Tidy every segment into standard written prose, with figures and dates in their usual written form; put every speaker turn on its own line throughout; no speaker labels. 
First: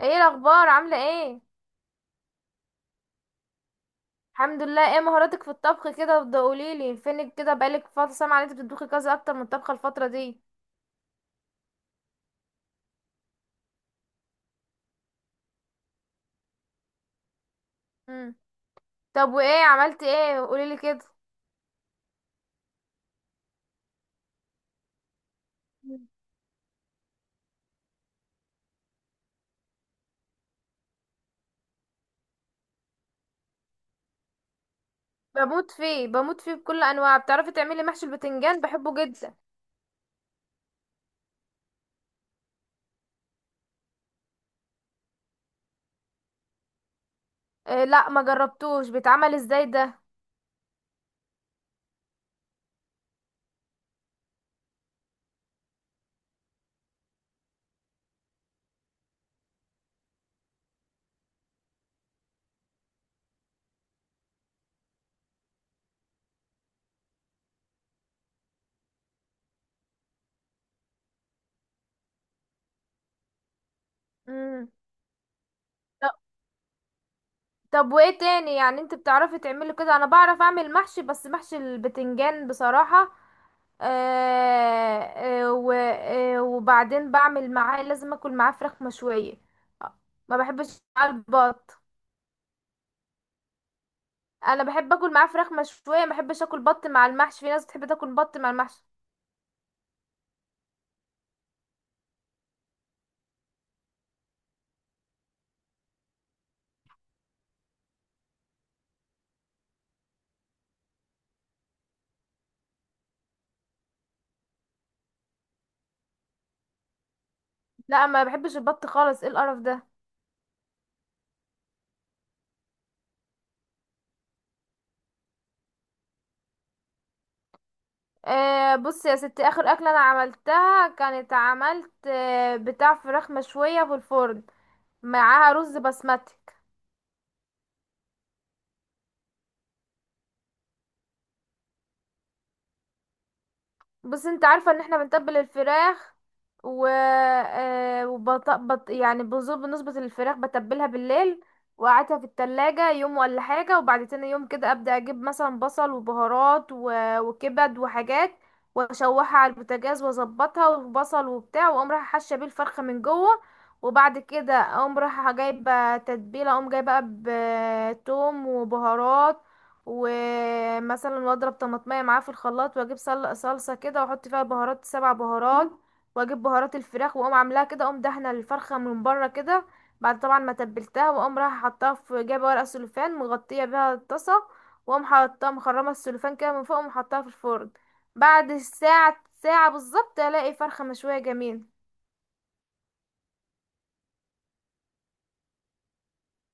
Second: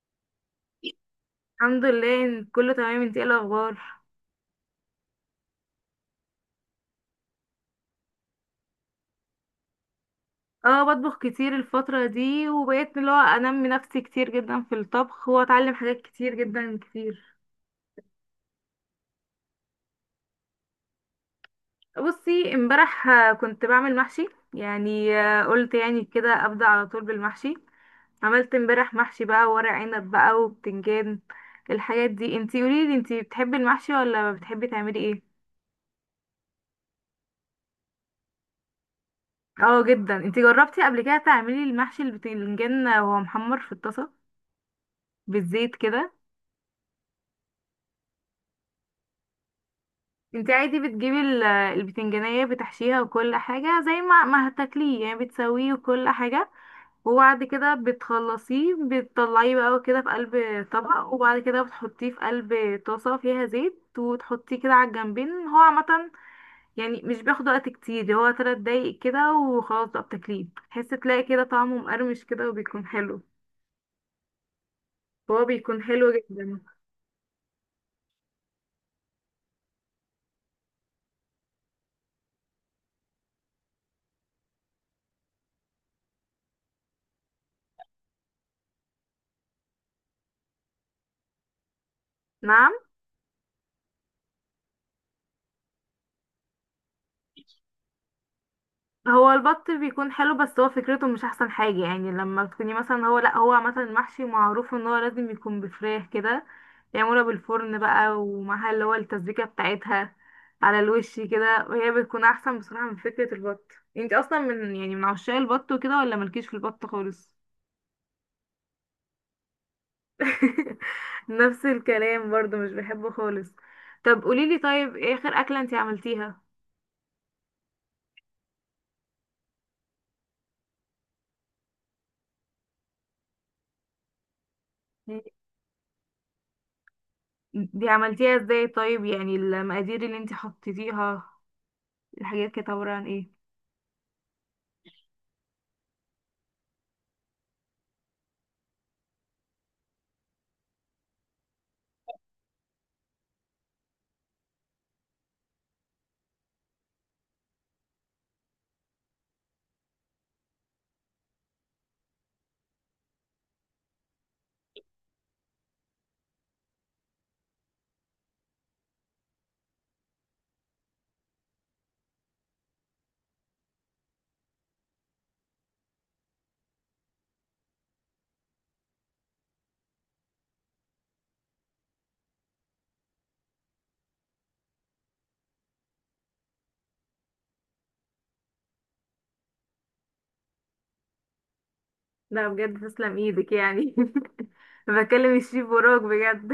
ايه الاخبار عامله ايه؟
الحمد لله إن كله تمام. انت ايه الاخبار؟
الحمد لله. ايه مهاراتك في الطبخ كده؟ وبدا قوليلي فينك كده، بقالك فتره سامعه ان انت بتطبخي كذا اكتر من الطبخه الفتره دي.
اه، بطبخ كتير الفترة دي، وبقيت اللي هو انمي نفسي كتير جدا في الطبخ واتعلم حاجات كتير جدا كتير.
امم. طب وايه عملتي ايه؟ قوليلي كده.
بصي امبارح، كنت بعمل محشي. يعني قلت يعني
مم.
كده ابدأ على طول بالمحشي. عملت امبارح محشي بقى، ورق عنب بقى وبتنجان. الحاجات دي انتي قوليلي، انتي بتحبي المحشي ولا بتحبي تعملي ايه؟
بموت فيه بموت فيه بكل انواع. بتعرفي تعملي محشي البتنجان؟ بحبه جدا.
اه جدا. انتي جربتي قبل كده تعملي المحشي البتنجان وهو محمر في الطاسة بالزيت كده؟
إيه، لا ما جربتوش. بيتعمل ازاي ده؟
انت عادي بتجيبي البتنجانية، بتحشيها وكل حاجة زي ما هتاكليه يعني، بتسويه وكل حاجة. وبعد كده بتخلصيه، بتطلعيه بقى كده في قلب طبق. وبعد كده بتحطيه في قلب طاسة فيها زيت، وتحطيه كده على الجنبين. هو عامة يعني مش بياخد وقت كتير، هو تلات دقايق كده وخلاص بقى، بتاكليه تحس تلاقي كده طعمه مقرمش كده وبيكون حلو.
امم.
هو بيكون
طب
حلو جدا.
طب وايه تاني؟ يعني انت بتعرفي تعملي كده، انا بعرف اعمل محشي بس محشي البتنجان بصراحه. آه، آه، و- وبعدين بعمل معاه، لازم اكل معاه فراخ مشوية. آه، ما بحبش معاه البط.
نعم.
انا بحب اكل معاه فراخ مشوية، ما بحبش اكل بط مع المحشي، في ناس بتحب تاكل بط مع المحشي.
هو البط بيكون حلو، بس هو فكرته مش احسن حاجة يعني، لما تكوني مثلا هو لا هو مثلا المحشي معروف ان هو لازم يكون بفراخ كده، يعملها بالفرن بقى، ومعها اللي هو التسبيكة بتاعتها على الوش كده، وهي بتكون احسن بصراحة من فكرة البط. انت اصلا من عشاق البط وكده، ولا مالكيش في البط خالص؟
لا ما بحبش البط خالص، ايه القرف ده؟
نفس الكلام برضو، مش بحبه خالص. طب قوليلي طيب، ايه اخر اكلة انت عملتيها؟
آه بص يا ستي، اخر اكله انا عملتها كانت عملت بتاع فراخ مشويه في الفرن
يعني
معاها رز بسمتي.
دي عملتيها ازاي طيب؟ يعني المقادير اللي انت حطيتيها، الحاجات كانت عبارة عن ايه؟
بس انت عارفة ان احنا بنتبل الفراخ، و يعني بنظبط الفراخ بتبلها بالليل، وقعدها في التلاجة يوم ولا حاجة. وبعد تاني يوم كده ابدأ اجيب مثلا بصل وبهارات وكبد وحاجات، واشوحها على البوتاجاز واظبطها وبصل وبتاع، واقوم رايحة حاشة بيه الفرخة من جوه. وبعد كده اقوم رايحة جايبة تتبيلة، اقوم جايبة بقى بتوم وبهارات، ومثلا واضرب طماطمية معاه في الخلاط واجيب صلصة كده واحط فيها بهارات سبع بهارات. واجيب بهارات الفراخ واقوم عاملاها كده، اقوم دهنه الفرخة من بره كده بعد طبعا ما تبلتها. واقوم رايحة حطاها في جايبة ورق سلوفان مغطية بيها الطاسة، واقوم حاطاها مخرمة السلوفان كده من فوق، واقوم حطاها في الفرن بعد ساعة ساعة بالظبط الاقي فرخة مشوية جميلة.
لا بجد، تسلم ايدك يعني. بكلم الشيف وراك بجد.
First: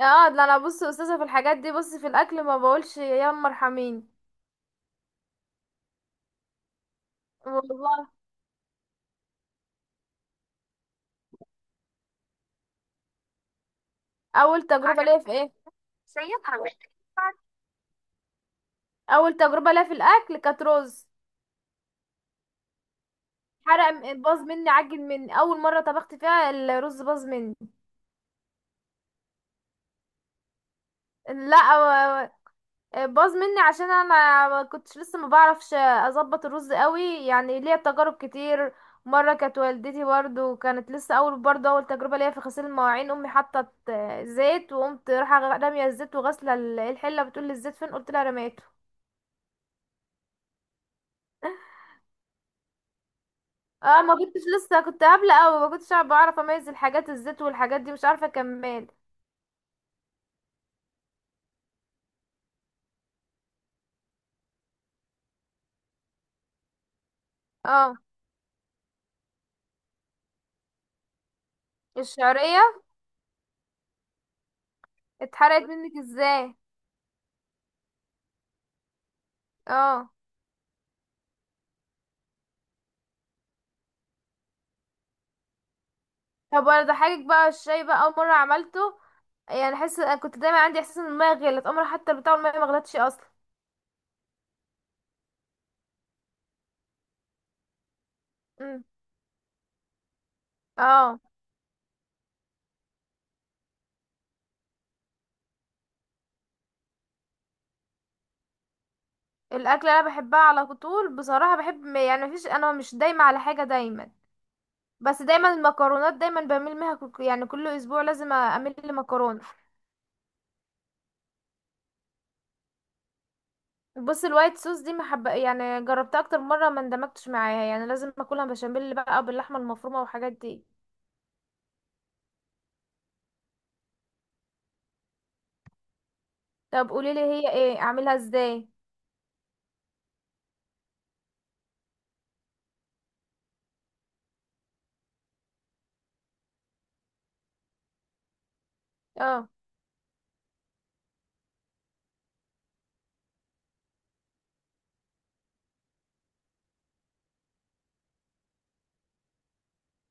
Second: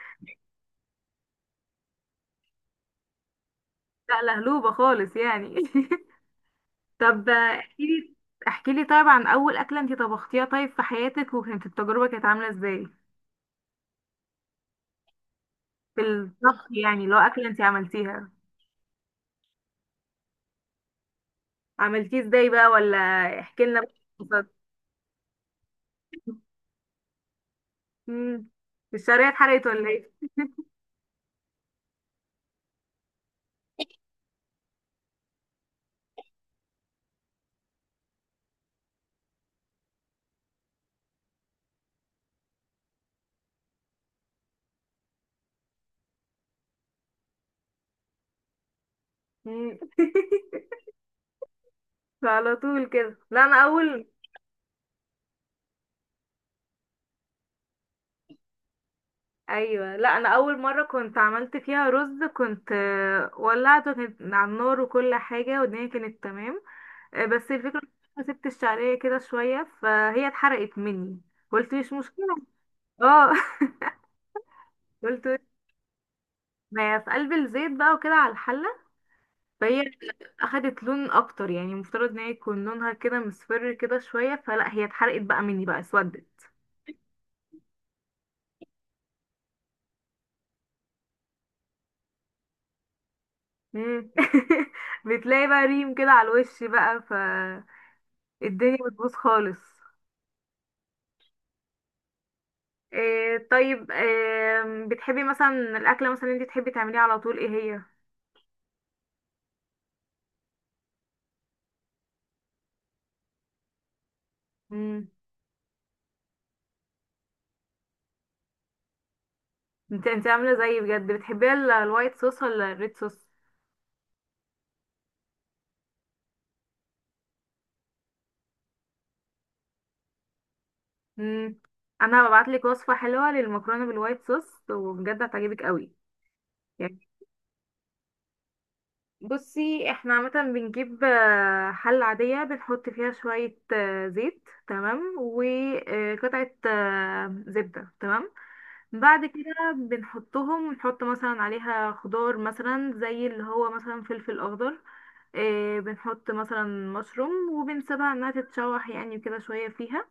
اه ده انا بص استاذة في الحاجات دي، بص في الاكل ما بقولش يا ام ارحميني.
لا لهلوبة خالص يعني. طب
والله.
احكيلي. احكيلي طيب عن اول اكلة انت طبختيها طيب في حياتك، وكانت التجربة كانت عاملة ازاي؟
اول تجربة ليا في ايه؟
في
سيبها
الطبخ
مش
يعني، لو
تنفع.
اكلة انت عملتيها.
اول تجربه ليا في الاكل كانت رز.
عملتيه ازاي بقى؟ ولا احكي لنا
حرق باظ
بقى.
مني، عجن مني، اول مره طبخت فيها الرز باظ مني.
امم الشرايح اتحرقت ولا ايه؟
لا باظ مني عشان انا ما كنتش لسه ما بعرفش اظبط الرز قوي. يعني ليا تجارب كتير. مره كانت والدتي برضو كانت لسه اول برضو اول تجربه ليا في غسيل المواعين، امي حطت زيت وقمت رايحه راميه الزيت وغاسله الحله، بتقول لي الزيت فين؟ قلت لها رميته.
مم. فعلى طول كده، لا انا
اه
اول.
ما كنتش لسه، كنت قابلة اوي ما كنتش بعرف اميز الحاجات، الزيت والحاجات دي مش عارفة اكمل.
ايوه، لا انا اول مره كنت عملت فيها رز، كنت ولعته، كانت على النار وكل حاجه والدنيا كانت تمام. بس الفكره إن
اه.
أنا سبت الشعريه كده شويه فهي اتحرقت مني. قلت مش مشكله.
الشعرية
اه. قلت
اتحرقت منك ازاي؟
ما في قلب الزيت بقى وكده على الحله، فهي
اه.
اخدت لون اكتر يعني. المفترض ان هي يكون لونها كده مصفر كده شويه، فلا، هي اتحرقت بقى مني بقى اسودت.
طب وانا ضحكك بقى، الشاي بقى اول مرة عملته، يعني حس كنت دايما عندي احساس ان المية غلت، عمري حتى بتاع المية ما غلتش اصلا.
مم. بتلاقي بقى ريم كده على الوش، بقى فالدنيا
امم.
بتبوظ خالص.
اه.
إيه طيب، إيه بتحبي مثلا؟ الأكلة مثلا انت تحبي تعمليها على طول، ايه هي؟
الاكل اللي انا بحبها على طول بصراحة، بحب يعني مفيش، انا مش دايما على حاجة دايما.
مم.
بس دايما المكرونات دايما بميل منها، يعني كل اسبوع لازم اعمل لي مكرونة.
انت عاملة زيي بجد! بتحبيها الوايت صوص ولا الريد صوص؟
بص الوايت صوص دي محب، يعني جربتها اكتر مره ما اندمجتش معاها. يعني لازم اكلها بشاميل بقى او باللحمه المفرومه والحاجات دي.
مم. انا هبعتلك وصفة حلوة للمكرونة بالوايت صوص، وبجد هتعجبك قوي.
طب
يعني
قولي لي هي ايه، اعملها ازاي؟
بصي، احنا عامة بنجيب حلة عادية، بنحط فيها شوية زيت تمام، وقطعة زبدة تمام. بعد
اه.
كده نحط مثلا عليها خضار مثلا زي اللي هو مثلا فلفل اخضر. إيه، بنحط مثلا مشروم، وبنسيبها انها تتشوح يعني كده شوية فيها.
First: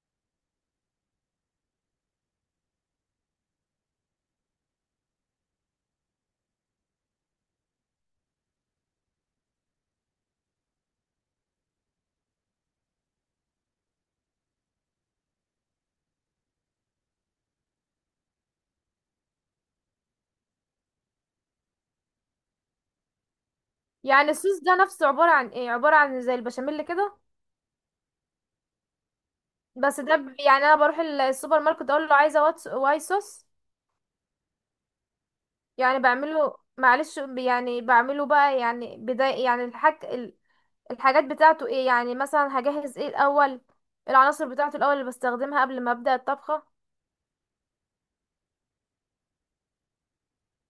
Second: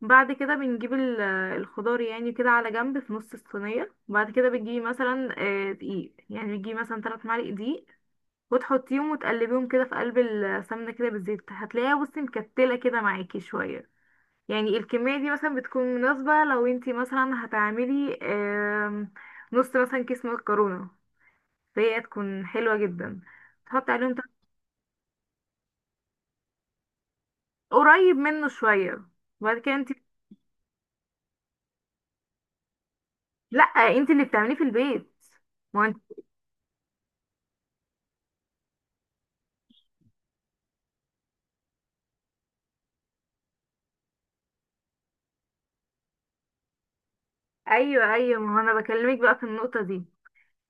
بعد كده بنجيب الخضار يعني كده على جنب في نص الصينية، وبعد كده بتجيبي مثلا دقيق. يعني بتجيبي مثلا تلات معالق دقيق، وتحطيهم وتقلبيهم كده في قلب السمنة كده بالزيت، هتلاقيها بصي مكتلة كده معاكي شوية. يعني الكمية دي مثلا بتكون مناسبة لو انتي مثلا هتعملي نص مثلا كيس مكرونة، فهي تكون حلوة جدا. تحطي عليهم
يعني
تلات-،
الصوص ده نفسه عباره عن ايه، عباره عن زي البشاميل كده؟
قريب منه شوية. وبعد كده انتي،
بس ده يعني انا بروح السوبر ماركت اقول له عايزه وايت صوص.
لأ، انتي اللي بتعمليه في البيت. ما انت،
يعني بعمله معلش، يعني بعمله بقى يعني بداية، يعني الحاجات بتاعته ايه؟ يعني مثلا هجهز ايه الاول، العناصر بتاعته الاول اللي بستخدمها قبل ما ابدا الطبخه.
ايوه، ايوه، ما هو انا بكلمك بقى في النقطة دي.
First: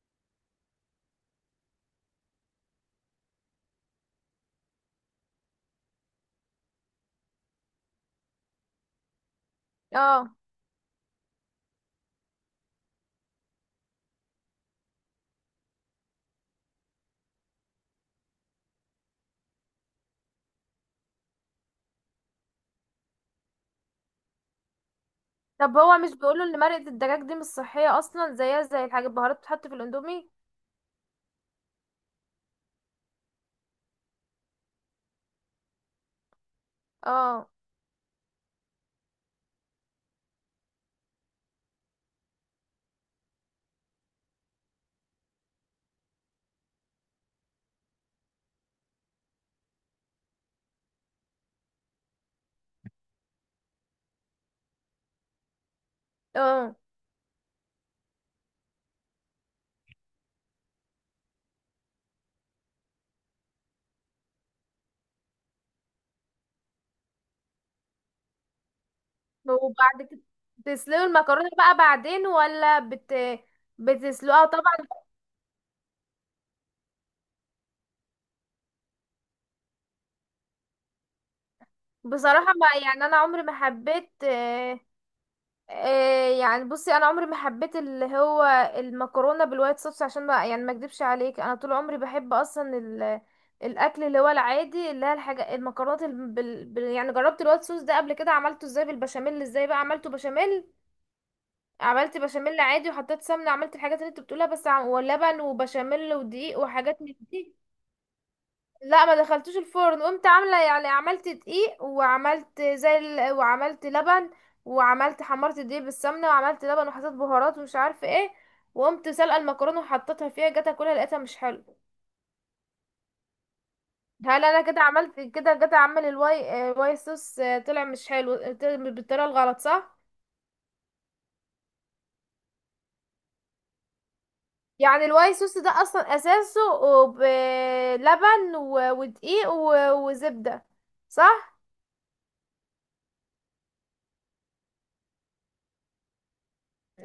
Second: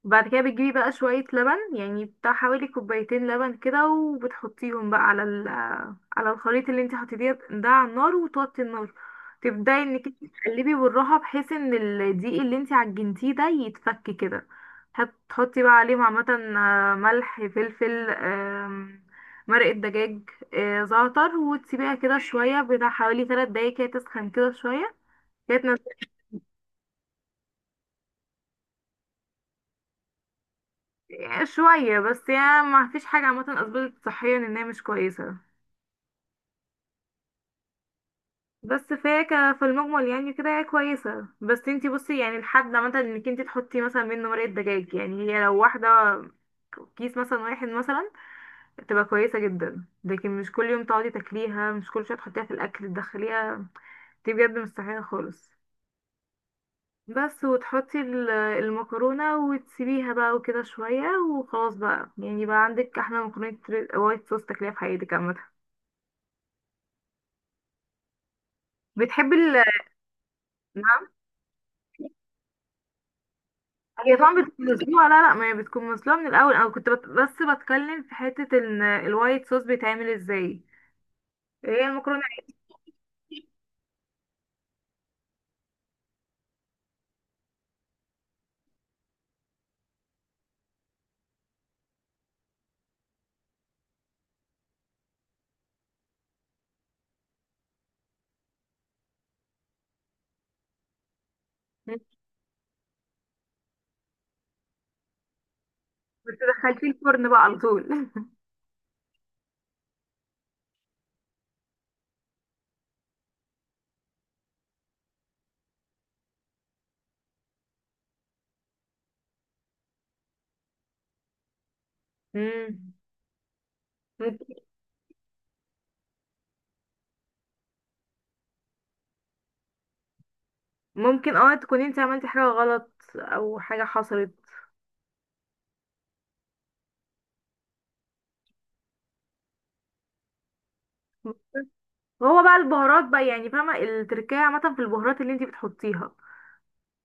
بعد كده بتجيبي بقى شوية لبن، يعني بتاع حوالي كوبايتين لبن كده، وبتحطيهم بقى على الخليط اللي انت حطيتيه ده على النار، وتوطي النار. تبدأي انك انت
اه.
تقلبي بالراحة، بحيث ان الدقيق اللي انت عجنتيه ده يتفك كده. هتحطي بقى عليهم عامة ملح فلفل مرقة دجاج زعتر، وتسيبيها كده شوية بتاع حوالي تلات دقايق كده تسخن كده شوية. كانت
طب هو مش بيقولوا ان مرقة الدجاج دي مش صحية اصلا، زيها زي الحاجات البهارات بتتحط في الاندومي؟
شوية بس يعني، ما فيش حاجة عامة أثبتت صحيا إنها مش كويسة.
اه.
بس فهي في المجمل يعني كده هي كويسة، بس انتي بصي يعني، الحد عامة انك انتي تحطي مثلا منه مرقة دجاج يعني، هي لو واحدة كيس مثلا واحد مثلا، تبقى كويسة جدا. لكن مش كل يوم تقعدي تاكليها، مش كل شوية تحطيها في الأكل تدخليها، دي بجد مستحيلة خالص.
اه.
بس وتحطي المكرونة وتسيبيها بقى وكده شوية، وخلاص بقى يعني بقى عندك أحلى مكرونة وايت صوص تاكليها في حياتك عامة. بتحبي ال-،
وبعد كده تسلقوا المكرونة بقى بعدين ولا
هي طبعا
بتسلقها
بتكون
طبعا.
مسلوقة. لا، لا، ما هي بتكون مسلوقة من الأول. أنا كنت بس بتكلم في حتة إن الوايت صوص بيتعمل ازاي. هي المكرونة.
بصراحة ما يعني انا عمري ما حبيت، يعني بصي انا عمري ما حبيت اللي هو المكرونة بالوايت صوص. عشان ما يعني ما اكدبش عليك، انا طول عمري بحب اصلا الاكل اللي هو العادي، اللي هي الحاجه المكرونات يعني جربت الوايت صوص ده قبل كده. عملته ازاي بالبشاميل؟ ازاي بقى عملته بشاميل؟
مم.
عملت بشاميل عادي وحطيت سمنه، عملت الحاجات اللي انت بتقولها بس ولبن وبشاميل ودقيق
بتدخل في
وحاجات من
الفرن بقى
دي.
على طول؟
لا ما دخلتوش الفرن، قمت عامله يعني عملت دقيق وعملت زي وعملت لبن، وعملت حمرت الدقيق بالسمنه وعملت لبن وحطيت بهارات ومش عارفه ايه، وقمت سلقه المكرونه وحطيتها فيها، جت اكلها لقيتها مش حلو.
مم.
هل
ممكن.
انا كده عملت كده، جت اعمل الواي واي صوص، طلع مش حلو، بالطريقه الغلط صح؟
ممكن اه، تكوني انت عملتي حاجة غلط أو حاجة حصلت.
يعني الواي صوص ده اصلا اساسه بلبن ودقيق وزبده صح؟
هو بقى البهارات بقى يعني، فاهمة التركية عامة في البهارات اللي انت بتحطيها.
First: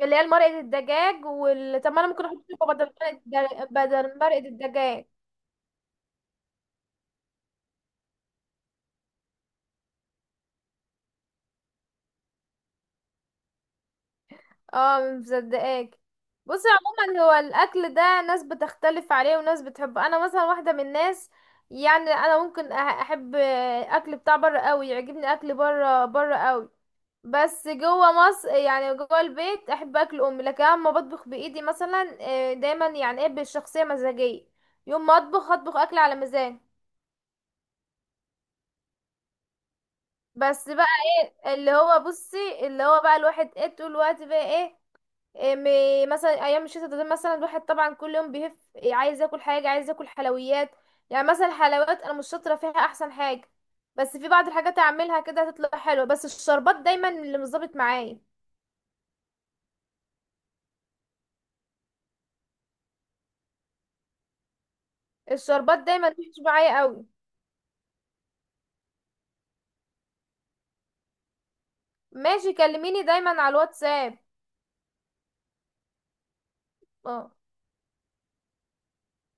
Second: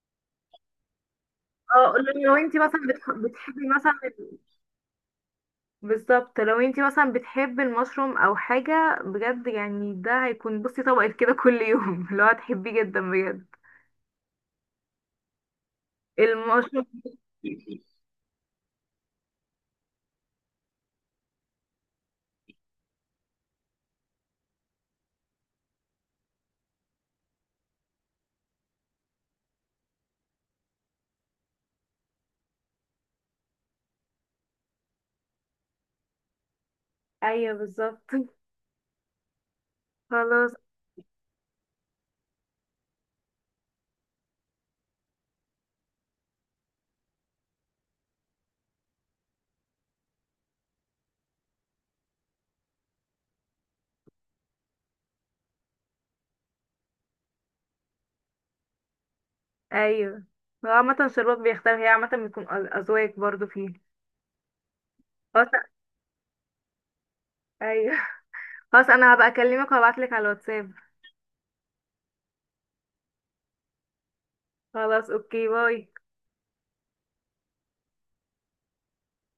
اللي هي مرقه الدجاج طب
اه.
ما انا ممكن
لو
احط
انت
شوكه
مثلا
بدل مرقه
بتحبي
الدجاج
مثلا،
بدل مرقه الدجاج.
بالظبط، لو انتي مثلا بتحبي المشروم او حاجة بجد يعني، ده هيكون بصي طبقة كده كل يوم. اللي هو هتحبيه جدا بجد.
اه مصدقاك. بصي
المشروم.
عموما هو الاكل ده ناس بتختلف عليه وناس بتحبه، انا مثلا واحده من الناس، يعني انا ممكن احب اكل بتاع بره قوي، يعجبني اكل بره بره قوي. بس جوه مصر يعني جوه البيت احب اكل امي، لكن اما بطبخ بايدي مثلا دايما يعني ايه، بالشخصيه مزاجيه، يوم ما اطبخ اطبخ اكل على مزاج.
ايوه، بالظبط. خلاص.
بس بقى اللي هو بصي اللي هو بقى الواحد ايه طول الوقت بقى ايه، مثلا ايام الشتاء ده مثلا الواحد طبعا كل يوم بيهف، عايز ياكل حاجه، عايز ياكل حلويات. يعني مثلا الحلويات انا مش شاطره فيها احسن حاجه، بس في بعض الحاجات اعملها كده هتطلع حلوه. بس الشربات دايما اللي مش ظابط معايا،
ايوه. هو عامة شربات بيختار، هي عامة بيكون أذواق برضو فيه. خلاص.
الشربات دايما مش معايا قوي.
ايوه. خلاص، انا هبقى اكلمك وهبعتلك على الواتساب.
ماشي، كلميني دايما على الواتساب.
خلاص، اوكي، باي.
اه.